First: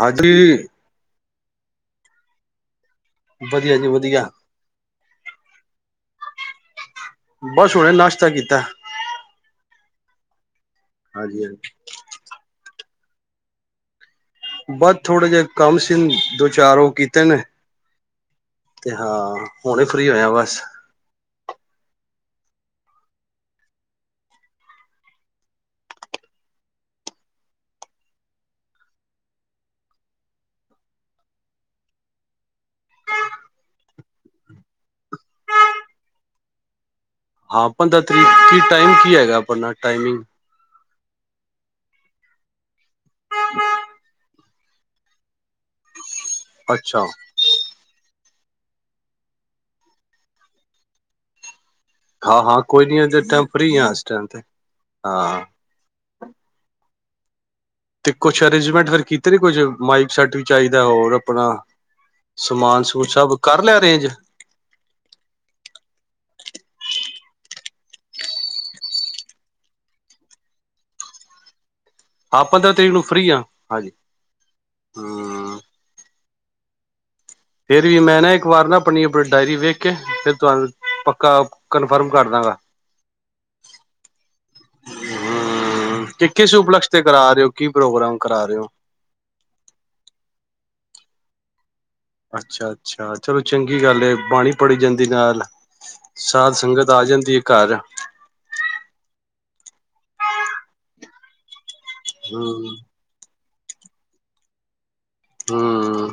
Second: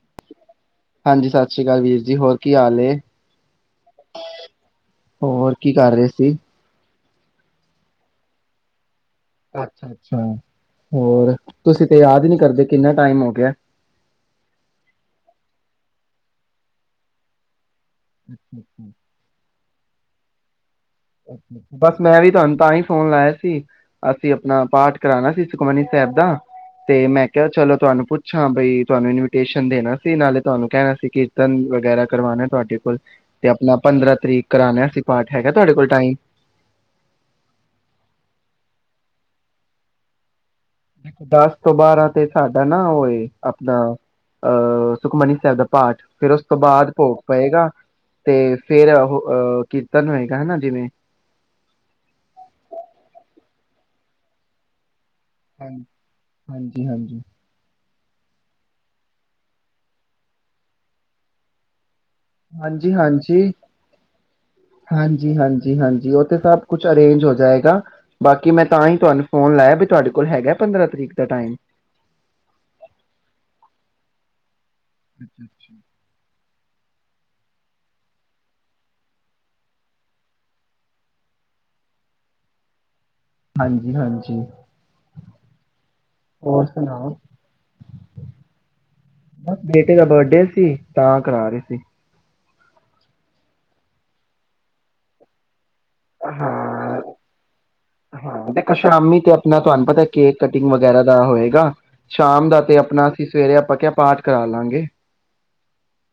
ਹਾਂਜੀ। ਹਾਂਜੀ ਸਤਿ ਸ੍ਰੀ ਅਕਾਲ ਵੀਰ ਜੀ। ਹੋਰ ਕੀ ਹਾਲ ਏ? ਵਧੀਆ ਜੀ ਵਧੀਆ ਹੋਰ ਕੀ ਕਰ ਰਹੇ ਸੀ? ਬਸ ਹੁਨੇ ਨਾਸ਼ਤਾ ਕੀਤਾ। ਅੱਛਾ ਅੱਛਾ। ਹੋਰ ਹਾਂਜੀ ਹਾਂਜੀ ਤੁਸੀਂ ਤੇ ਯਾਦ ਨਹੀ ਕਰਦੇ ਕਿੰਨਾ ਟਾਈਮ ਹੋ ਗਿਆ ਬਸ ਥੋੜਾ ਜਿਹਾ ਕੰਮ ਸੀ ਦੋ ਚਾਰ ਉਹ ਕੀਤੇ ਨੇ ਤੇ ਹਾਂ [inaudible] ਹੁਣੇ ਫਰੀ ਹੋਇਆ ਬਸ ਬਸ ਮੈਂ ਵੀ ਤੁਹਾਨੂੰ ਤਾਂ ਹੀ ਫੋਨ ਲਾਇਆ ਸੀ ਅਸੀਂ ਆਪਣਾ ਪਾਠ ਕਰਾਉਣਾ ਸੀ ਸੁਖਮਨੀ ਸਾਹਿਬ ਦਾ ਤੇ ਮੈਂ ਕਿਹਾ ਚਲੋ ਤੁਹਾਨੂੰ ਪੁੱਛਾਂ ਬਈ ਤੁਹਾਨੂੰ ਇਨਵੀਟੇਸ਼ਨ ਦੇਣਾ ਸੀ ਨਾਲੇ ਤੁਹਾਨੂੰ ਕਹਿਣਾ ਸੀ ਕੀਰਤਨ ਵਗੈਰਾ ਕਰਵਾਉਣੇ ਤੁਹਾਡੇ ਕੋਲ ਤੇ ਆਪਣਾ ਪੰਦਰਾਂ ਤਰੀਕ ਕਰਾਉਣੇ ਅਸੀਂ ਪਾਠ ਹੈਗਾ ਤੁਹਾਡੇ ਕੋਲ ਟਾਈਮ ਹਾਂ ਪੰਦਰਾਂ ਤਰੀਕ [unintelligible] ਕੀ ਟਾਈਮ ਕੀ ਹੈਗਾ ਆਪਣਾ ਟਾਈਮਿੰਗ ਦੇਖੋ ਦਸ ਤੋਂ ਬਾਰਾਂ ਤੇ ਸਾਡਾ ਨਾ ਹੋਏ ਆਪਣਾ ਅਹ ਸੁਖਮਨੀ ਸਾਹਿਬ ਦਾ ਪਾਠ ਫਿਰ ਉਸ ਤੋਂ ਬਾਅਦ ਅੱਛਾ ਭੋਗ ਪਏਗਾ। ਤੇ ਫਿਰ ਉਹ ਅਹ ਕੀਰਤਨ ਹੋਏਗਾ ਹਨਾ ਜਿਵੇਂ ਹਾਂ -ਹਾਂ ਕੋਈ ਨੀ ਉਦੋਂ ਫਰੀ ਆ' ਇਸ ਟਾਈਮ ਤੇ ਹਾਂ [inaudible] ਤੇ ਕੁਛ ਅਰੇਂਜਮੈਂਟ ਫਿਰ ਕੀਤੇ ਨੇ ਕੁਝ ਮਾਈਕ ਸੈਟ ਵੀ ਚਾਹੀਦਾ ਹੋਰ ਆਪਣਾ ਸਮਾਨ ਹਾਂਜੀ ਸਮੂਨ ਸਭ -ਹਾਂਜੀ ਕਰ ਲਿਆ ਅਰੇਂਜ -ਹਾਂਜੀ ਹਾਂਜੀ -ਹਾਂਜੀ ਉਹ ਸਭ ਕੁਛ ਅਰੇਂਜ ਹੋ ਜਾਏਗਾ ਬਾਕੀ ਮੈਂ ਤਾਂ ਹੀ ਤੁਹਾਨੂੰ ਫੋਨ ਲਾਇਆ ਵੀ ਤੁਹਾਡੇ ਕੋਲ ਹੈਗਾ ਪੰਦਰਾਂ ਤਰੀਕ ਦਾ ਟਾਈਮ ਹਾਂ ਪੰਦਰਾਂ ਤਰੀਕ ਨੂੰ ਫ੍ਰਰੀ ਹਾਂਜੀ ਹੂੰ [inaudible] ਫਿਰ ਵੀ ਮੈਂ ਨਾ ਇੱਕ ਵਾਰ ਨਾ ਆਪਣੀ ਆਪਣੀ ਡਾਇਰੀ ਵੇਖ ਕੇ ਫਿਰ ਤੁਹਾਨੂੰ ਪੱਕਾ ਕਨਫਰਮ ਕਰ ਦਾਂਗਾ ਹਾਂਜੀ -ਹਾਂਜੀ ਹਾਂ [unintelligible] ਕਿ ਕਿਸ ਹੋਰ ਉਪਲਸ਼ ਤੇ ਸੁਣਾਓ ਕਰਾ ਰਹੇ ਹੋ। ਕੀ ਪ੍ਰੋਗਰਾਮ ਕਰਾ ਰਹੇ ਹੋ। ਬਸ ਬੇਟੇ ਦਾ ਬਰਡੇ ਸੀ ਤਾਂ ਕਰਾ ਰਹੇ ਸੀ- ਅੱਛਾ -ਅੱਛਾ ਚਲੋ ਚੰਗੀ ਗੱਲ ਬਾਣੀ ਪੜੀ ਜਾਂਦੀ ਨਾਲ ਸਾਧ ਸੰਗਤ ਹਾਂ ਆ ਜਾਂਦੀ ਏ ਘਰ ਹਾਂ ਸ਼ਾਮੀ ਤੇ ਆਪਣਾ ਤੁਹਾਨੂੰ ਪਤਾ ਕੇਕ ਕਟਿੰਗ ਵਗੈਰਾ ਤਾਂ ਹੋਏਗਾ। ਸ਼ਾਮ ਦਾ ਤੇ ਹੂੰ ਆਪਣਾ ਅਸੀਂ ਸਵੇਰੇ ਆਪਾਂ ਕਿਆ ਪਾਠ ਕਰਾ ਲਾਂਗੇ ਹਮ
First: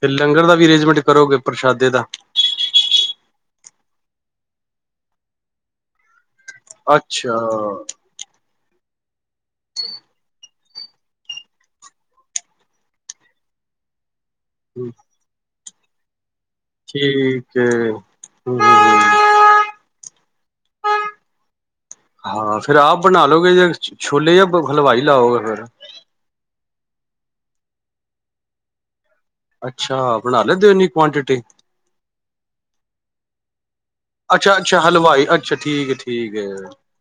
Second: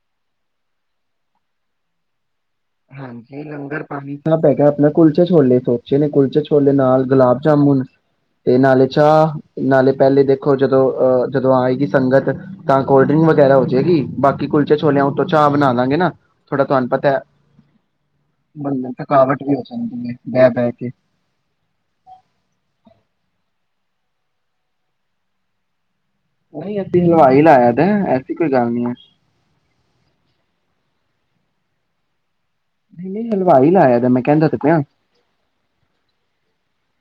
ਫਿਰ ਲੰਗਰ ਦਾ ਵੀ ਅਰੇਂਜਮੈਂਟ ਕਰੋਗੇ ਪ੍ਰਸ਼ਾਦੇ ਦਾ ਹਾਂਜੀ ਲੰਗਰ ਪਾਣੀ ਹੈਗਾ ਆਪਣਾ ਕੁਲਚੇ ਛੋਲੇ ਸੋਚੇ ਨੇ ਕੁਲਚੇ ਛੋਲੇ ਨਾਲ ਅੱਛਾ। ਗੁਲਾਬ ਜਾਮੁਨ ਤੇ ਨਾਲੇ ਅੱਛਾ ਨਾਲੇ ਪਹਿਲੇ ਦੇਖੋ ਜਦੋਂ ਆਏਗੀ ਸੰਗਤ ਤਾਂ ਕੋਲਡ ਡਰਿੰਕ ਵਗੈਰਾ ਹੋ ਜਾਏਗੀ ਬਾਕੀ ਕਿ ਕੁਲਚੇ ਛੋਲਿਆ ਉਤੋਂ ਚਾਹ ਬਣਾ ਲਾਂਗੇ ਨਾ ਥੋੜ੍ਹਾ ਤੁਹਾਨੂੰ ਪਤਾ ਹੈ। ਠੀਕ ਵੀ ਹੋ ਜਾਂਦੀ ਹੈ ਬਹਿ ਬਹਿ ਕੇ ਹਾਂ ਫਿਰ ਆਪ ਬਣਾ ਲਓਗੇ। ਛੋਲੇ ਜਾਂ ਹਲਵਾਈ ਲਾਓਗੇ ਫੇਰ। ਨਹੀਂ ਅਸੀ ਹਲਵਾਈ ਲਾਇਆ ਹੈ ਐਸੀ ਕੋਈ ਗੱਲ ਨਹੀਂ ਹੈ। ਅੱਛਾ ਬਣਾ ਲੈਂਦੇ ਇਨੀ ਕੁਆਂਟਿਟੀ। ਨਹੀਂ ਨਹੀਂ ਹਲਵਾਈ ਲਾਇਆ ਦਾ ਮੈਂ ਕਹਿੰਦਾ ਤੇ ਅੱਛਾ-ਅੱਛਾ ਪਿਆ ਹਲਵਾਈ ਅੱਛਾ ਠੀਕ ਏ ਠੀਕ ਏ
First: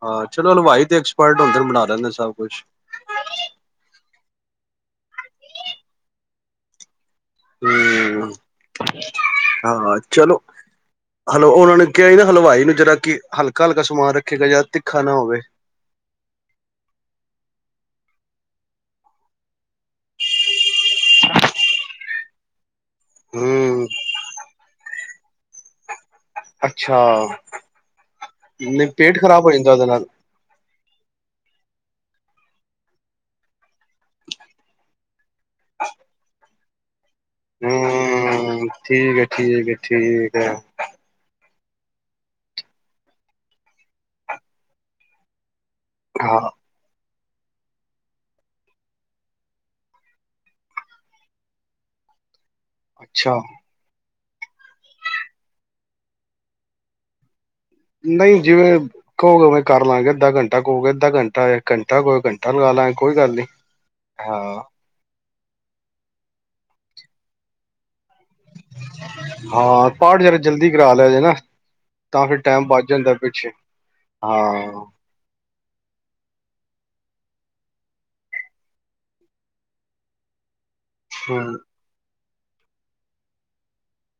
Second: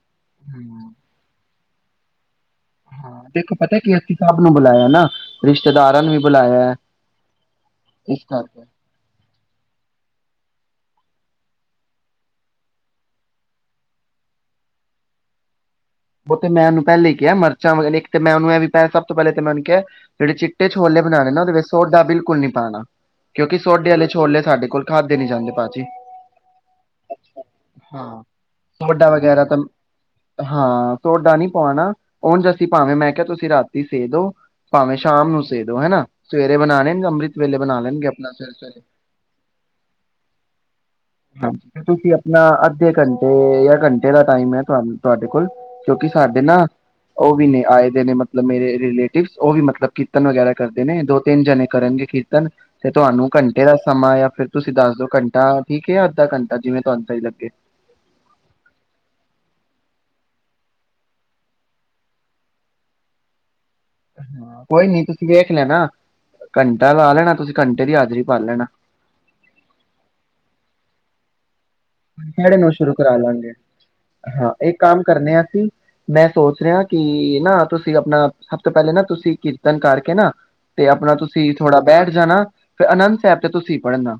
ਹਾਂ ਚਲੋ ਹਲਵਾਈ ਤੇ ਐਕਸਪਰਟ ਹੁੰਦੇ ਬਨਾ ਦਿੰਦੇ ਨੇ ਸਭ ਕੁਛ। ਹਾਂ ਦੇਖੋ ਪਤਾ ਕੀ ਅਸੀਂ ਸਭ ਨੂੰ ਬੁਲਾਇਆ ਨਾ ਰਿਸ਼ਤੇਦਾਰਾਂ ਨੂੰ ਵੀ ਬੁਲਾਇਆ। ਇਸ ਕਰਕੇ ਹਮ ਹਾਂ ਚਲੋ। ਹੈਲੋ ਉਹਨਾਂ ਨੇ ਕਿਹਾ ਹੀ ਨਾ ਹਲਵਾਈ ਨੂੰ ਜਿਹੜਾ ਕਿ ਹਲਕਾ ਹਲਕਾ ਸਮਾਨ ਰੱਖੇਗਾ ਜਿਹੜਾ ਤਿੱਖਾ ਨਾ ਹੋਵੇ। ਉਹ ਤੇ ਮੈਂ ਉਨੂੰ ਪਹਿਲੇ ਹੀ ਕਿਹਾ ਮਿਰਚਾਂ ਇੱਕ ਮੈਨੂੰ ਇਹ ਵੀ ਸਭ ਤੋਂ ਪਹਿਲੇ ਤੇ ਮੈਨੂੰ ਕਿਹਾ ਜਿਹੜੇ ਚਿੱਟੇ ਛੋਲੇ ਬਣਾਣੇ ਨੇ ਨਾ ਉਹਦੇ ਵਿੱਚ ਸੋਡਾ ਬਿਲਕੁਲ ਨੀ ਪਾਉਣਾ। ਕਿਉਂਕਿ ਹੂੰ ਸੋਡੇ ਆਲੇ ਛੋਲੇ ਲਏ ਸਾਡੇ ਕੋਲ ਖਾਦੇ ਨੀ ਜਾਂਦੇ ਭਾਜੀ। ਅੱਛਾ ਹਾਂ ਨਹੀਂ ਸੋਡਾ ਪੇਟ ਖ਼ਰਾਬ ਵਗੈਰਾ ਹੋ ਤਾਂ ਜਾਂਦਾ ਉਹਦੇ ਨਾਲ। ਹਾਂ ਸੋਡਾ ਨਹੀਂ ਪਾਉਣਾ ਉਝ ਅਸੀਂ ਭਾਵੇਂ ਮੈਂ ਕਿਹਾ ਤੁਸੀਂ ਰਾਤੀ ਭੇ ਦੋ ਭਾਵੇਂ ਸ਼ਾਮ ਨੂੰ ਹਨਾ ਸਵੇ ਬਣਾਣੇ ਨੇ ਅੰਮ੍ਰਿਤ ਵੇਲੇ ਬਣਾ ਲੈਣਗੇ ਆਪਣਾ ਸਵੇਰੇ ਹਮ ਸਵੇਰੇ ਠੀਕ ਹੈ, ਠੀਕ ਹੈ, ਠੀਕ ਆ। ਹਾਂਜੀ ਤੁਸੀਂ ਆਪਣਾ ਅੱਧੇ ਘੰਟੇ ਜਾਂ ਘੰਟੇ ਦਾ ਟਾਈਮ ਹੈ ਤੁਹਾਡੇ ਕੋਲ। ਕਿਉਂਕਿ ਹਾਂ ਸਾਡੇ ਨਾ ਉਹ ਵੀ ਨੇ ਆਏ ਦੇ ਨੇ ਮਤਲਬ ਮੇਰੇ ਰਿਲੇਟਿਵਸ ਉਹ ਵੀ ਮਤਲਬ ਕੀਰਤਨ ਵਗੈਰਾ ਕਰਦੇ ਨੇ ਦੋ ਤਿੰਨ ਜਣੇ ਕਰਨਗੇ ਕੀਰਤਨ ਤਨ ਤੇ ਤੁਹਾਨੂੰ ਅੱਛਾ ਘੰਟੇ ਦਾ ਸਮਾਂ ਜਾਂ ਫੇਰ ਤੁਸੀਂ ਦੱਸ ਦੋ ਘੰਟਾ ਠੀਕ ਹੈ ਅੱਧਾ ਘੰਟਾ ਜਿਵੇ ਤੁਹਾਨੂੰ ਸਹੀ ਲੱਗੇ। ਨਹੀਂ ਜਿਵੇਂ ਕਹੋਗੇ ਉਵੇਂ ਕਰ ਲਾਂਗੇ ਅੱਧਾ ਘੰਟਾ ਕਹੋਗੇ ਅੱਧਾ ਘੰਟਾ ਘੰਟਾ ਕਹੋਗੇ ਘੰਟਾ ਲਗਾ ਲਾਗੇ ਕੋਈ ਗੱਲ ਨੀ। ਹਾਂ ਕੋਈ ਨੀ ਤੁਸ ਦੇਖ ਲੈਣਾ ਘੰਟਾ ਲਾ ਲੈਣਾ ਤੁਸੀਂ ਘੰਟੇ ਦੀ ਹਾ ਹਾਂ ਪਾਠ ਜਰਾ ਜਲਦੀ ਕਰਾ ਪਏਗਾ ਸਾਢੇ ਨੌਂ ਸ਼ੁਰੂ ਕਰਾ ਲਾਂਗੇ ਹਾਂ ਇੱਕ ਕੰਮ ਕਰਨੇ ਆ ਅਸੀਂ ਮੈਂ ਸੋਚ ਰਿਹਾ ਕਿ ਨਾ ਤੁਸੀਂ ਆਪਣਾ ਸਭ ਤੋਂ ਪਹਿਲੇ ਨਾ ਤੁਸੀਂ ਕੀਰਤਨ ਕਰਕੇ ਨਾ ਤੇ ਆਪਣਾ ਤੁਸੀਂ ਹੂੰ ਥੋੜਾ ਬੈਠ ਜਾਣਾ। ਫਿਰ ਆਨੰਦ ਸਾਹਿਬ ਤੇ ਤੁਸੀਂ ਪੜ੍ਹਨਾ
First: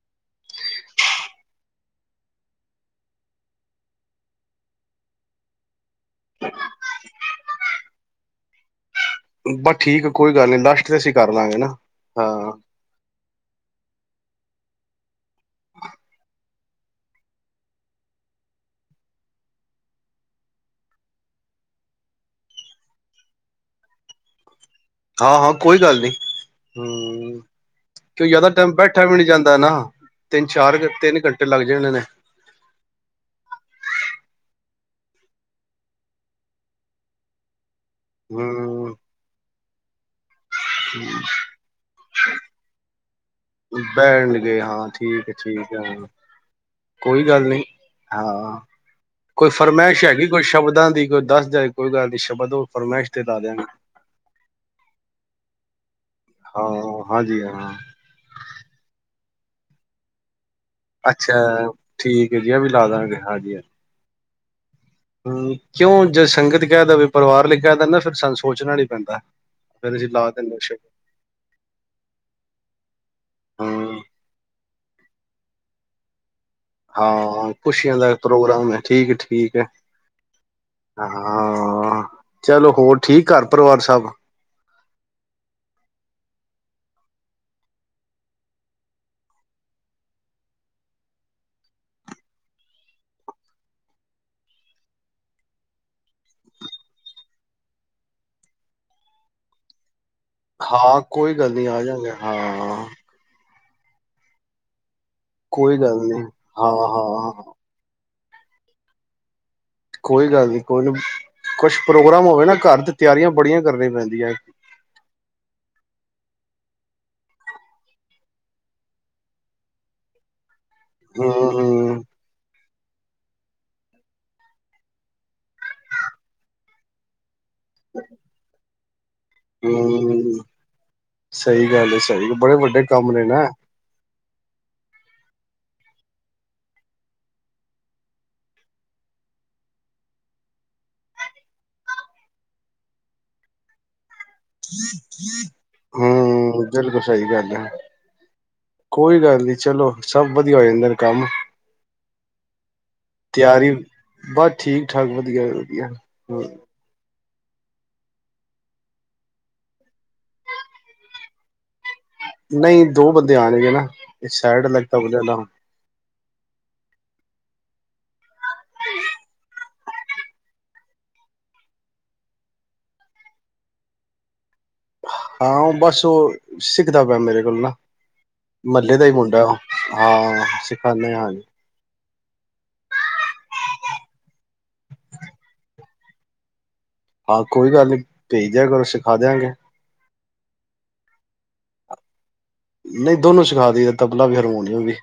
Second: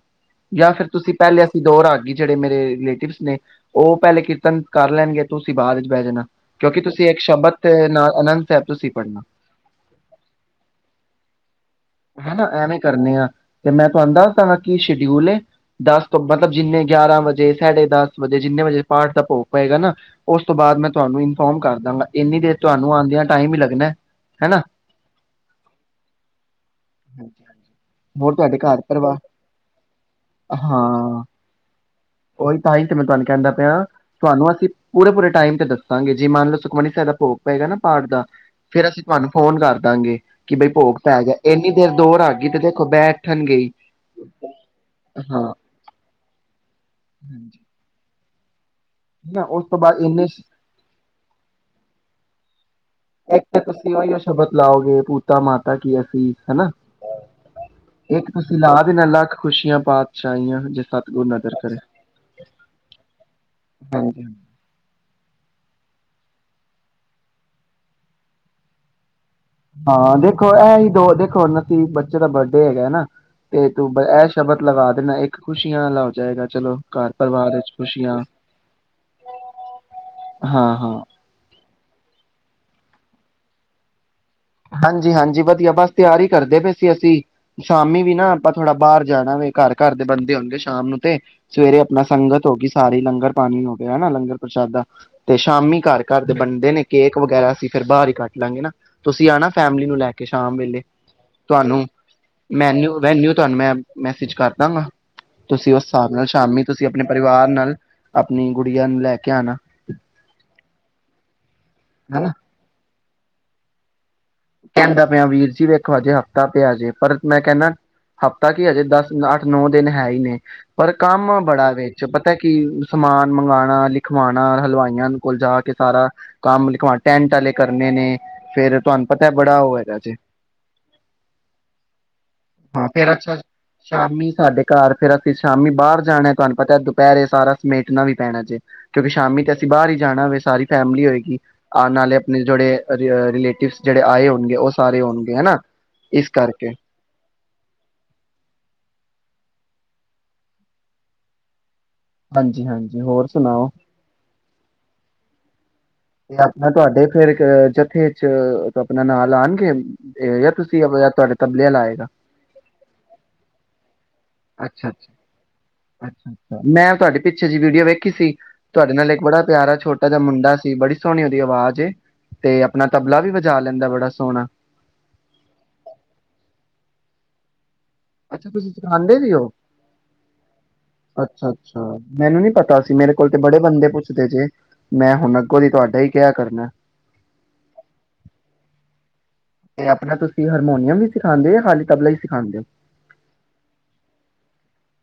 ਜਾਂ ਫਿਰ ਤੁਸੀਂ ਪਹਿਲੇ ਅਸੀਂ ਦੋ ਰਾਗੀ ਜੱ ਤੇ ਮੇਰੇ ਰਿਲੇਟਿਵ ਨੇ ਉਹ ਪਹਿਲੇ ਕੀਰਤਨ ਕਰ ਲੈਣਗੇ ਤੁਸੀਂ ਬਾਅਦ ਚ ਬਹਿ ਜਾਣਾ ਕਿਉਂਕਿ ਤੁਸੀਂ ਇੱਕ ਸ਼ਬਦ ਤੇ ਨਾ ਆਨੰਦ ਸਾਹਿਬ ਤੁਸੀਂ ਪੜ੍ਹਨਾ ਬਸ ਠੀਕ ਕੋਈ ਗੱਲ ਨਹੀਂ ਲਾਸਟ ਤੇ ਅਸੀਂ ਕਰ ਲਾਂਗੇ ਨਾ। ਹਨਾ ਹਾਂ ਐਵੇਂ ਕਰਨੇ ਆ ਤੇ ਮੈਂ ਤੁਹਾਨੂੰ ਦੱਸ ਤੁਹਾਡਾ ਕੀ ਸ਼ੇਡਿਊਲ ਏ। ਦਸ ਤੋਂ ਬਾਅਦ [unintelligible] ਮਤਲਬ ਜਿੰਨੇ ਗਿਆਰਾਂ ਵਜੇ, ਸਾਡੇ ਦਸ ਵਜੇ, ਜਿੰਨੇ ਵਜੇ ਪਾਠ ਦਾ ਭੋਗ ਪਏਗਾ ਨਾ ਉਸ ਤੋਂ ਬਾਅਦ ਮੈਂ ਤੁਹਾਨੂੰ ਇਨਫੋਰਮ ਕਰ ਦਾਂਗਾ। ਇੰਨੀ ਦੇਰ ਤੁਹਾਨੂੰ ਆਉਂਦਿਆਂ ਟਾਈਮ ਹੀ ਲੱਗਣਾ। ਹੈਨਾ ਹਾਂ ਹਾਂ ਕੋਈ ਗੱਲ ਨੀ ਹੂੰ ਕਿਉਂ ਹੋਰ ਜ਼ਿਆਦਾ ਤੁਹਾਡੇ ਟਾਈਮ ਘਰ ਬੈਠਾ ਵੀ ਪਰਿਵਾਰ ਨਹੀਂ ਜਾਂਦਾ ਨਾ ਤਿੰਨ ਚਾਰ ਤਿੰਨ ਹਾਂ ਘੰਟੇ ਲੱਗ ਜਾਣੇ ਨੇ ਉਹੀ ਤਾਂ ਹੀ ਤੇ ਮੈਂ ਤੁਹਾਨੂੰ ਕਹਿੰਦਾ ਪਿਆ ਤੁਹਾਨੂੰ ਅਸੀਂ ਪੂਰੇ ਪੂਰੇ ਟਾਈਮ ਤੇ ਦੱਸਾਂਗੇ ਜੀ ਮੰਨ ਲਓ ਸੁਖਮਨੀ ਸਾਹਿਬ ਦਾ ਭੋਗ ਪਏਗਾ ਨਾ ਪਾਠ ਦਾ ਫੇਰ ਹੂੰ ਅਸੀਂ ਤੁਵਾਨੂੰ ਫੋਨ ਕਰ ਦਾਂਗੇ। ਕਿ ਬਈ ਭੋਗ ਪੈ ਗਿਆ ਏਨੀ ਦੇਰ ਦੋ ਰਾਗੀ ਤੇ ਦੇਖੋ ਬੈਠ ਬੈਣਗੇ ਹਾਂ ਠੀਕ ਏ, ਹਾਂ ਠੀਕ ਏ ਕੋਈ ਗੱਲ ਨੀ ਹਾਂ [unintelligible] ਨਾ ਕੋਈ ਉਸ ਤੋਂ ਬਾਅਦ ਫਰਮਾਇਸ਼ ਹੈਗੀ, ਇੰਨੇ ਕੋਈ ਸ਼ਬਦਾਂ ਦੀ, ਕੋਈ ਦੱਸ ਦਿਆ ਜੇ ਕੋਈ ਗੱਲ ਸ਼ਬਦ ਫਰਮਾਇਸ਼ ਲਾ ਏਕ ਤੇ ਦਿਆਂਗੇ ਤੁਸੀਂ ਓਇਓ ਸ਼ਬਦ ਲਾਓਗੇ 'ਪੂਤਾ-ਮਾਤਾ ਕੀ ਆਸੀਸ' ਹਨਾ ਹਾਂ ਹਾਂਜੀ ਹਾਂ ਏਕ ਤੁਸੀਂ ਲਾ ਦੇਣਾ ਲਖ ਖੁਸ਼ੀਆਂ ਪਾਤਸ਼ਾਹੀਆ ਅੱਛਾ ਠੀਕ ਹੈ ਜੀ। ਆ ਵੀ ਲਾਦਾਂਗੇ ਹਾਂਜੀ ਹਾਂਜੀ। ਹਾਂਜੀ ਹਮ ਕਿਉਂ ਜੇ ਸੰਗਤ ਕਹਿ ਦੇਵੇ ਪਰਿਵਾਰ ਲਈ ਕਹਿ ਦੇੰਦੇ ਫਿਰ ਸਾਨੂੰ ਸੋਚਣਾ ਨੀ ਪੈਂਦਾ ਫਿਰ ਅਸੀਂ ਹਾਂ ਲਾ ਦੇਖੋ ਦਿੰਦੇ ਇਹ ਹੀ ਦੋ ਦੇਖੋ ਹੁਣ ਅਸੀਂ ਬੱਚੇ ਦਾ ਬਰਡੇ ਹੈਗਾ ਨਾ ਤੇ ਤੂੰ ਹਾਂ ਇਹ ਸ਼ਬਦ ਲਗਾ ਨਾ ਇੱਕ ਖੁਸ਼ੀਆਂ ਆਲਾ ਹੋ ਜਾਏਗਾ ਚਲੋ ਘਰ ਪਰਿਵਾਰ ਹਾਂ, ਵਿੱਚ ਖੁਸ਼ੀਆਂ ਦਾ ਪ੍ਰੋਗਰਾਮ ਹੈ। ਠੀਕ ਏ, ਠੀਕ ਏ, ਹਾਂ ਹਾਂ ਹਾਂ ਚਲੋ ਹੋਰ ਠੀਕ ਘਰ ਪਰਿਵਾਰ ਸਭ ਹਾਂਜੀ, ਹਾਂਜੀ ਵਧੀਆ ਬਸ ਤਿਆਰੀ ਕਰਦੇ ਪਏ ਸੀ ਅਸੀਂ। ਸ਼ਾਮੀ ਵੀ ਨਾ ਆਪਾਂ ਥੋੜਾ ਬਾਹਰ ਜਾਣਾ ਵੇ। ਘਰ-ਘਰ ਦੇ ਬੰਦੇ ਹੋਣਗੇ, ਸ਼ਾਮ ਨੂੰ ਤੇ ਸਵੇਰੇ ਆਪਣਾ ਸੰਗਤ ਹੋ ਗਈ ਸਾਰੀ, ਲੰਗਰ ਪਾਣੀ ਹੋ ਗਿਆ ਹਨਾ ਲੰਗਰ ਪ੍ਰਸ਼ਾਦਾ ਤੇ ਸ਼ਾਮੀ ਘਰ-ਘਰ ਦੇ ਵੰਡ ਦੇ ਨੇ ਕੇਕ ਵਗੈਰਾ ਅਸੀਂ ਫਿਰ ਬਾਹਰ ਹੀ ਕੱਟ ਲਾਂਗੇ ਨਾ ਤੁਸੀਂ ਆਣਾ ਫੈਮਿਲੀ ਨੂੰ ਲੈ ਕੇ ਕੇ ਸ਼ਾਮ ਵੇਲੇ ਹਾਂ ਕੋਈ ਗੱਲ ਨੀ ਆ ਤੁਹਾਨੂੰ ਜਾਂਗੇ ਹਾਂ ਮੈਨਿਊ-ਵੈਨਿਊ ਤੁਹਾਨੂੰ ਮੈਂ ਮੈਸੇਜ ਕਰਦਾਂਗਾ ਤੁਸੀਂ ਕੋਈ ਉਸ ਗੱਲ ਹਿਸਾਬ ਨੀ ਨਾਲ ਸ਼ਾਮੀ ਹਾਂ ਤੁਸੀਂ ਹਾਂ ਆਪਣੇ ਪਰਿਵਾਰ ਹਾਂ ਨਾਲ ਆਪਣੀ ਗੁੜੀਆਂ ਨੂੰ ਲੈ ਕੇ ਆਣਾ। ਕੋਈ ਗੱਲ ਨੀ ਕੋਈ ਨੀ ਕੁਛ ਪ੍ਰੋਗਰਾਮ ਹਨਾ ਹੋਵੇ ਨਾ ਘਰ ਦੇ ਤਿਆਰੀਆਂ ਬੜੀਆਂ ਕਰਨੀ ਪੈਂਦੀਆਂ ਕਹਿੰਦਾ ਪਿਆ ਵੀਰ ਜੀ ਵੇਖੋ ਹਜੇ ਹਫ਼ਤਾ ਪਿਆ ਜੇ ਪਰ ਮੈਂ ਕਹਿੰਦਾ ਹਫ਼ਤਾ ਕੀ ਹਜੇ ਦਸ, ਅੱਠ ਨੌ ਦਿਨ ਹੈ ਹੀ ਨੇ ਪਰ ਹੂੰ ਕੰਮ ਬੜਾ ਵੇ ਵਿੱਚ ਪਤਾ ਕੀ ਸਮਾਨ ਮੰਗਵਾਉਣਾ, ਲਿਖਵਾਉਣਾ, ਹਲਵਾਈਆਂ ਕੋਲ ਜਾ ਕੇ ਸਾਰਾ ਕੰਮ ਲਿਖਵਾਣਾ ਟੈਂਟ ਆਲੇ ਕਰਨੇ ਨੇ ਫੇਰ ਤੁਹਾਨੂੰ ਪਤਾ ਬੜਾ ਉਹ ਹੈਗਾ ਜੇ ਹਮ ਸਹੀ ਗੱਲ ਹੈ ਸਹੀ ਗੱਲ ਬੜੇ ਵੱਡੇ ਹਾਂ ਕੰਮ ਫੇਰ ਨੇ ਅੱਛਾ ਨਾ ਇਹ। ਸ਼ਾਮੀ ਸਾਡੇ ਘਰ ਫੇਰ ਅਸੀਂ ਸ਼ਾਮੀ ਬਾਹਰ ਜਾਣਾ ਤੁਹਾਨੂੰ ਪਤਾ ਦੁਪਹਿਰੇ ਸਾਰਾ ਸਮੇਟਣਾ ਵੀ ਪੈਣਾ ਜੇ ਕਿਉਂਕਿ ਸ਼ਾਮੀ ਤੇ ਅਸੀਂ ਬਾਹਰ ਹੀ ਜਾਣਾ ਵੇ ਸਾਰੀ ਫੈਮਿਲੀ ਹੋਏਗੀ ਆਉਣ ਨਾਲੇ ਆਪਣੇ ਜਿਹੜੇ ਰਿਲੇਟਿਵਸ ਜਿਹਦੇ ਆਏ ਉ ਹਮ ਕਰਕੇ ਬਿਲਕੁਲ ਸਹੀ ਗੱਲ ਆ ਕੋਈ ਗੱਲ ਨੀ। ਚਲੋ ਸਭ ਵਧੀਆ ਹੋ ਜਾਂਦਾ ਨੇ ਕੰਮ ਹਾਂਜੀ ਹਾਂਜੀ ਹੋਰ ਸੁਣਾਓ ਤਿਆਰੀ ਬਸ ਠੀਕ ਠਾਕ [unintelligible] ਤੇ [unintelligible] ਆਪਣਾ ਤੁਹਾਡੇ ਫੇਰ ਜਥੇ ਚ ਆਪਣਾ ਨਾਲ ਆਣਗੇ ਜਾਂ ਤੁਸੀਂ ਤੁਹਾਡੇ ਤਬਲੇ ਆਲਾ ਨਹੀਂ ਦੋ ਬੰਦੇ ਆਣਗੇ ਨਾ। ਅੱਛਾ ਅੱਛਾ [unintelligible] ਮੈਂ ਤੁਹਾਡੀ ਪਿੱਛੇ ਜਿਹੀ ਵੀਡੀਓ ਵੇਖੀ ਸੀ। ਤੁਹਾਡੇ ਨਾਲ ਇੱਕ ਬੜਾ ਪਿਆਰਾ ਛੋਟਾ ਜਿਹਾ ਮੁੰਡਾ ਬੜੀ ਸੋਹਣੀ ਉਹਦੀ ਆਵਾਜ਼ ਏ ਤੇ ਆਪਣਾ ਤਬਲਾ ਵੀ ਵਜਾ ਲੈਂਦਾ ਬੜਾ ਸੋਹਣਾ। ਹਾਂ ਉਹ ਬਸ ਉਹ ਸਿੱਖਦਾ ਪਿਆ ਮੇਰੇ ਕੋਲ ਨਾ। ਅੱਛਾ ਤੁਸੀਂ ਮਹੱਲੇ ਦਾ ਹੀ ਸਿਖਾਦੇ ਵੀ ਮੁੰਡਾ ਹੋ ਉਹ ਹਾਂ ਸਿਖਾਨੇ ਹਾਂ ਅੱਛਾ-ਅੱਛਾ ਮੈਨੂੰ ਨੀ ਪਤਾ ਸੀ ਮੇਰੇ ਕੋਲ ਤੇ ਬੜੇ ਬੰਦੇ ਪੁੱਛਦੇ ਜੇ ਮੈਂ ਹੁਣ ਅੱਗੋਂ ਦੀ ਤੁਹਾਡਾ ਹੀ ਕਿਆ ਕਰਨਾ। ਹਾਂ ਕੋਈ ਗੱਲ ਨੀ ਭੇਜ ਦਿਆ ਕਰੋ ਦਿਆਂਗੇ ਤੇ ਆਪਣਾ ਤੁਂ ਹਾਰਮੋਨੀਅਮ ਵੀ ਸਿਖਾਂਦੇ ਹੋ ਜਾਂ ਖਾਲੀ ਤਬਲਾ ਹੀ ਸਿਖਾਂਦੇ ਹੋ ਨਹੀਂ ਦੋਨੋਂ ਸਿਖਾ ਦੀ ਦਾ ਤਬਲਾ ਵੀ ਹਰਮੋਨੀਅਮ ਵੀ।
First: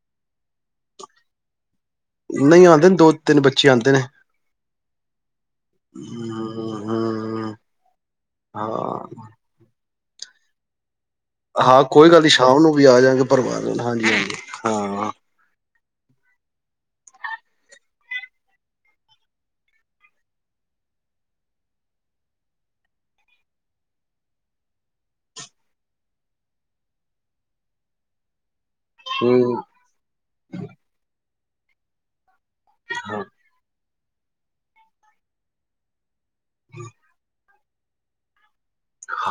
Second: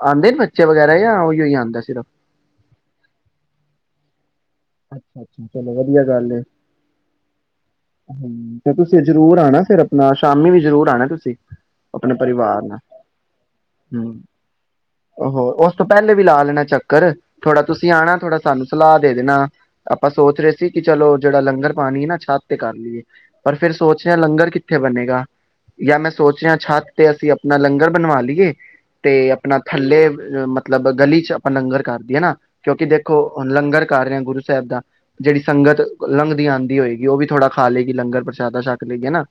ਆਉਂਦੇ ਨੇ ਬੱਚੇ ਵਗੈਰਾ ਜਾਂ ਉਹੀ ਹੀ ਆਉਂਦਾ ਸਿਰਫ। ਨਹੀਂ ਆਂਦੇ ਨੇ ਦੋ ਤਿੰਨ ਬੱਚੇ ਆਉਂਦੇ ਨੇ। ਅੱਛਾ-ਅੱਛਾ ਚਲੋ ਵਧੀਆ ਗੱਲ ਏ ਹੂੰ ਹਮ ਤੇ ਤੁਸੀਂ ਹਾਂ ਜਰੂਰ ਆਣਾ ਫਿਰ ਨਾ ਸ਼ਾਮੀ ਵੀ ਜਰੂਰ ਆਉਣਾ ਤੁਸੀ ਹਾਂ ਕੋਈ ਗੱਲ ਨਹੀਂ ਸ਼ਾਮ ਨੂੰ ਵੀ ਆ ਜਾਂਗੇ ਪਰਿਵਾਰ ਹੂੰ ਹਾਂ। ਹੋ ਉਸ ਤੋਂ ਪਹਿਲੇ ਵੀ ਲਾ ਲੈਣਾ ਚੱਕਰ ਥੋੜਾ ਤੁਸੀਂ ਆਉਣਾ ਥੋੜਾ ਸਾਨੂੰ ਸਲਾਹ ਦੇ ਦੇਨਾ। ਆਪਾਂ ਸੋਚ ਰਹੇ ਸੀ ਕਿ ਚਲੋ ਜਿਹੜਾ ਲੰਗਰ ਪਾਣੀ ਹੈ ਨਾ ਛੱਤ ਤੇ ਕਰ ਲਈਏ ਪਰ ਫਿਰ ਸੋਚ ਰਹੇ ਲੰਗਰ ਕਿੱਥੇ ਬਣੇਗਾ ਜਾਂ ਮੈਂ ਸੋਚ ਰਿਹਾ ਛੱਤ ਤੇ ਅਸੀਂ ਆਪਣਾ ਲੰਗਰ ਬਣਵਾ ਲਈਏ। ਤੇ ਆਪਣਾ ਹੂੰ ਥੱਲੇ ਅ ਮਤਲਬ ਗਲੀ ਚ ਆਪਾਂ ਲੰਗਰ ਕਰਕੇ ਹਨਾ। ਕਿਉਂਕਿ ਦੇਖੋ ਹੁਣ ਲੰਗਰ ਕਰ ਰਿਹਾ ਗੁਰ ਸਾਹਿਬ ਦਾ ਜਿਹੜੀ ਸੰਗਤ ਲੰਘਦੀ ਆਂਦੀ ਹੋਏਗੀ ਉਹ ਵੀ ਥੋੜਾ ਖਾਲੇ ਗੀ ਲੰਗਰ ਪ੍ਰਸ਼ਾਦਾ ਸ਼ਕ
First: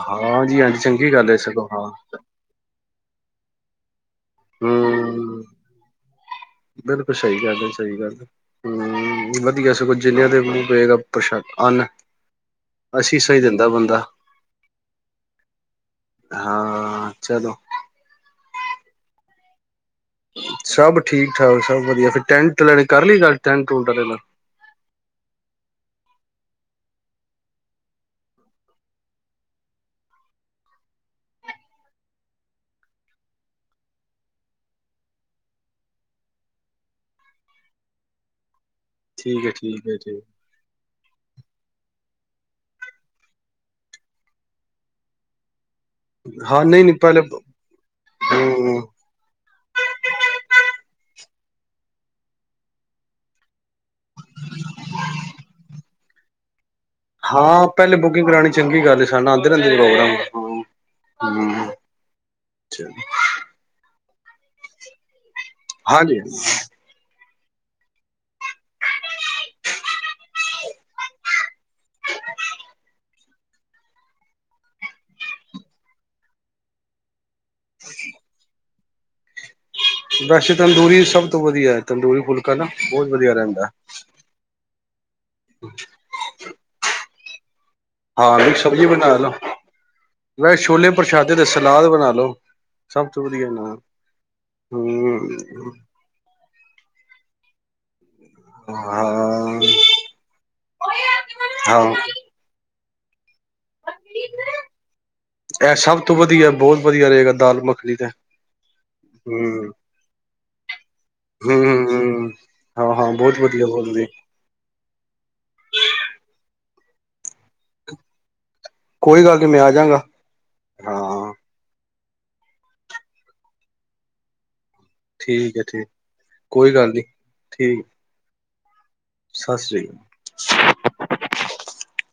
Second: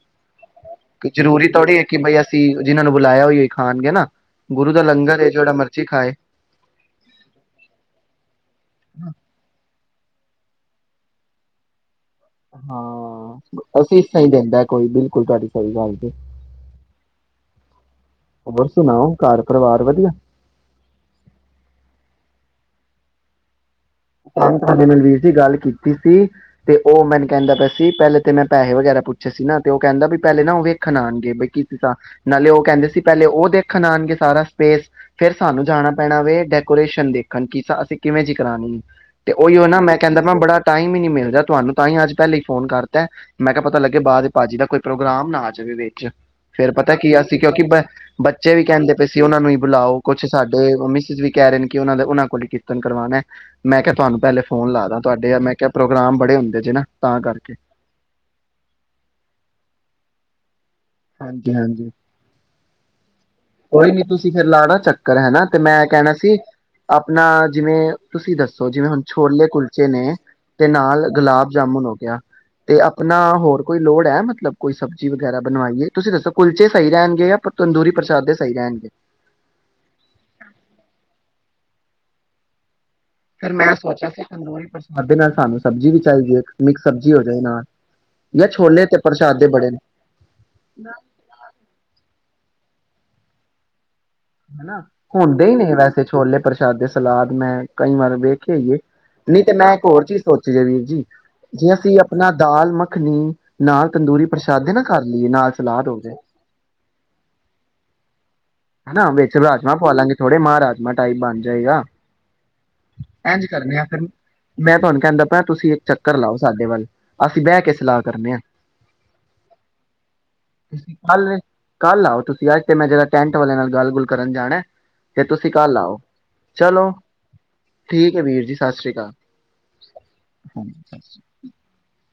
ਹਾਂਜੀ ਹਾਂਜੀ ਚੰਗੀ ਗੱਲ ਹੈ ਸਗੋਂ ਹਾਂ। ਜਿਨ੍ਹਾਂ ਨੂੰ ਬੁਲਾਇਆ ਓਹੀਓ ਖਾਣਗੇ ਨਾ। ਗੁਰੂ ਦਾ ਲੰਗਰ ਏ ਹੂੰ ਜਿਹੜਾ ਮਰਜੀ ਖਾਏ। ਬਿਲਕੁਲ ਸਹੀ ਗੱਲ ਹੈ ਸਹੀ ਜਿੰਨੀਆਂ ਦੇ ਮੂੰਹ ਪਏਗਾ ਪ੍ਰ ਅੰਨ। ਅਸੀਸਾਂ ਹਾਂ ਹੀ ਦਿੰਦਾ ਬੰਦਾ ਅਸੀਸਾਂ ਹੀ ਦਿੰਦਾ ਕੋਈ ਬਿਲਕੁਲ ਤੁਹਾਡੀ ਸਹੀ ਗੱਲ ਜੇ। ਹਾਂ ਚਲੋ ਹੋਰ ਸੁਣਾਓ ਘਰ ਪਰਿਵਾਰ ਵਧੀਆ ਸਭ ਠੀਕ ਠਾਕ ਸਭ ਵਧੀਆ ਫੇਰ ਟੈਂਟ [unintelligible] ਕਰਲੀ ਗੱਲ ਟੈਂ [unintelligible] ਵੀਰ ਜੀ ਗੱਲ ਕੀਤੀ ਸੀ। ਤੇ ਉਹ ਮੈਨੂੰ ਕਹਿੰਦਾ ਪਿਆ ਸੀ ਪਹਿਲੇ ਤੇ ਮੈਂ ਪੈਸੇ ਵਗੈਰਾ ਪੁੱਛੇ ਸੀ ਨਾ ਤੇ ਉਹ ਕਹਿੰਦਾ ਵੀ ਪਹਿਲੇ ਨਾ ਉਹ ਵੇਖਣ ਆਣਗੇ ਬ ਕੀ ਸੀ ਨਾਲੇ ਉਹ ਕਹਿੰਦੇ ਸੀ ਪਹਿਲੇ ਉਹ ਦੇਖਣ ਆਣਗੇ ਸਾਰਾ ਸਪੇਸ ਫੇਰ ਸਾਨੂੰ ਜਾਣਾ ਪੈਣਾ ਵੇ ਡੈਕੋਰੇਸ਼ਨ ਦੇਖਣ ਕੀ ਅਸੀਂ ਕਿਵੇਂ ਜੀ ਕਰਾਣੀ ਏ। ਤੇ ਠੀਕ ਹੈ ਉਹੀਓ ਨਾ ਠੀਕ ਮੈਂ ਹੈ ਕਹਿੰਦਾ ਠੀਕ ਮੈਂ ਬੜਾ ਟਾਈਮ ਹੀ ਨੀ ਮਿਲਦਾ ਤੁਹਾਨੂੰ ਤਾਂ ਹੀ ਅੱਜ ਪਹਿਲੇ ਹੀ ਫੋਨ ਕਰਤਾ ਮੈਂ ਕਿਹਾ ਪਤਾ ਲੱਗੇ ਬਾਅਦ ਦੇ ਭਾਜੀ ਦਾ ਕੋਈ ਪ੍ਰੋਗਰਾਮ ਨਾ ਆ ਜਾਵੇ ਵ ਚ ਹਾਂ ਫੇਰ ਨਹੀਂ ਪਤਾ ਨਹੀਂ ਕੀ ਪਹਿਲੇ ਅਸੀ ਕਿਉਂਕਿ ਬ ਬੱਚੇ ਵੀ ਹਮ ਕਹਿੰਦੇ ਪਏ ਸੀ ਉਹਨਾ ਨੂੰ ਬੁਲਾਓ ਕੁਛ ਸਾਡੇ ਮਿਸਿਜ ਵੀ ਕਹਿ ਰਹੇ ਨੇ ਕਿ ਉਹਨਾਂ ਦਾ ਉਹਨਾਂ ਕੋਲ ਹੀ ਕੀਰਤਨ ਕਰਵਾਣਾ। ਮੈਂ ਕਿਹਾ ਤੁਹਾਨੂੰ ਪਹਿਲੇ ਫੋਨ ਲਾ ਦਾ ਤੁਹਾਡੇ ਆ ਮੈਂ ਕਿਹਾ ਪ੍ਰੋ ਪ੍ਰੋਗਰਾਮ ਬੜੇ ਹੁੰਦੇ ਜੇ ਨਾ। ਤਾਂ ਕਰਕੇ। ਹਾਂ ਪਹਿਲੇ ਬੁਕਿੰਗ ਕਰਾਣੀ ਚੰਗੀ ਗੱਲ ਐ ਸਾਨੂੰ ਆਂਦੇ ਰਹਿੰਦੇ ਨੇ ਪ੍ਰੋਗਰਾਮ। ਹਮ ਹਾਂਜੀ-ਹਾਂਜੀ ਕੋਈ ਨੀ। ਤੁਸੀਂ ਫੇਰ ਲਾਣਾ ਚੱਕਰ ਹੈ ਨਾ। ਤੇ ਮੈਂ ਕਹਿਣਾ ਹਾਂਜੀ ਸੀ ਆਪਣਾ ਜਿਵੇਂ ਤੁਸੀਂ ਦੱਸੋ ਜਿਵੇਂ ਹੁਣ ਛੋਲੇ ਕੁਲਚੇ ਨੇ ਤੇ ਨਾਲ ਗੁਲਾਬ ਜਾਮੁਨ ਹੋ ਗਿਆ ਤੇ ਆਪਣਾ ਹੋਰ ਕੋਈ ਲੋੜ ਹੈ ਮਤਲਬ ਕੋਈ ਸਬਜ਼ੀ ਵਗੈਰਾ ਬਣਵਾਈਏ। ਤੁਸੀਂ ਦੱਸੋ ਕੁਲਚੇ ਸਹੀ ਰਹਿਣਗੇ ਜਾਂ ਤੰਦੂਰੀ ਪ੍ਰਸ਼ਾਦੇ ਸਹੀ ਰਹਿਣਗੇ। ਵੈਸੇ ਤੰਦੂਰੀ ਸਭ ਤੋਂ ਵਧੀਆ। ਤੰਦੂਰੀ ਫੁਲਕਾ ਨਾ। ਬਹੁਤ ਵਧੀਆ ਫੇਰ ਰਹਿੰਦਾ ਮੈਂ ਸੋਚਾ ਸੀ ਤੰਦੂਰੀ ਪਰਸ਼ ਉਹਦੇ ਨਾਲ ਸਾਨੂੰ ਸਬਜ਼ੀ ਵੀ ਚਾਹੀਦੀ ਹੈ ਮਿਕਸ ਸਬ ਜ਼ੀ ਹੋ ਜਾਏ ਨਾ ਹਾਂ ਮਿਕਸ ਸਬਜ਼ੀ ਬਣਾ ਲਓ ਮੈਂ ਕਿਹਾ ਛੋਲੇ ਪ੍ਰਸ਼ਾਦੇ ਤੇ ਸਲਾਦ ਬਣਾ ਲਓ। ਸਭ ਤੋਂ ਵਧੀਆ ਨਾਂ ਹਨਾ ਹੁੰਦੇ ਹੀ ਨੇ ਵੈਸੇ ਛੋਲੇ ਪ੍ਰਸ਼ਾਦੇ ਸਲਾਦ ਮੈਂ ਕਈ ਵਾਰ ਵੇ ਵੇਖੇ ਈ ਏ ਹਾਂ ਨਹੀਂ ਤੇ ਮੈਂ ਇੱਕ ਹੋਰ ਚੀਜ਼ ਸੋਚੀ ਜੇ ਅਸੀਂ ਆਪਣਾ ਦਾਲ ਮ ਮਖਣੀ ਇਹ ਸਲਾਦ ਹੋ ਸਭ ਜਾਏ ਤੋਂ ਵਧੀਆ ਬਹੁਤ ਵਧੀਆ ਰਹੇਗਾ ਦਾਲ ਮੱਖਣੀ ਤੇ ਹੈਨਾ ਵਿੱਚ ਹੂੰ ਰਾਜਮਾਂ ਪਵਾ ਲਾਂਗੇ ਥੋੜੇ ਮਾਂ ਰਾਜਮਾ ਟਾਈਪ ਬਣ ਹੂੰ ਜਾਏਗਾ ਹੂੰ ਹਾਂ ਹਾਂ ਬਹੁਤ ਏਂਝ ਵਧੀਆ ਕਰਨੇ ਆ ਬਹੁਤ ਫਿਰ ਵਧੀਆ ਮੈਂ ਤੁਹਾਨੂੰ ਕਹਿੰਦਾ ਪਿਆ ਤੁਸੀਂ ਇੱਕ ਚੱਕਰ ਲਓ ਸਾਡੇ ਸਾਡੇ ਵੱਲ, ਅਸੀ ਬਹਿ ਕੇ ਸਲਾਹ ਕਰਨੇ ਹਾਂ ਕੋਈ ਗੱਲ ਨਹੀਂ, ਮੈਂ ਆਜਾਂਗਾ, ਤੁਸੀਂ ਹਾਂ। ਕੱਲ ਕੱਲ ਆਓ ਤੁਸੀ, ਅੱਜ ਤੇ ਮੈਂ ਜਰਾ ਟੈਂਟ ਵਾਲਿਆਂ ਨਾਲ ਗੱਲ ਗੁਲ ਕਰਨ ਜਾਣਾ ਤੇ ਤੁਸੀਂ ਠੀਕ ਹੈ ਕੱਲ ਠੀਕ ਆਓ। ਕੋਈ ਚਲੋ ਗੱਲ ਨੀ ਠੀਕ ਹੈ ਵੀਰ ਜੀ। ਸਤ ਸ਼੍ਰੀ ਸਤਿ ਸ੍ਰੀ ਅਕਾਲ [inaudible]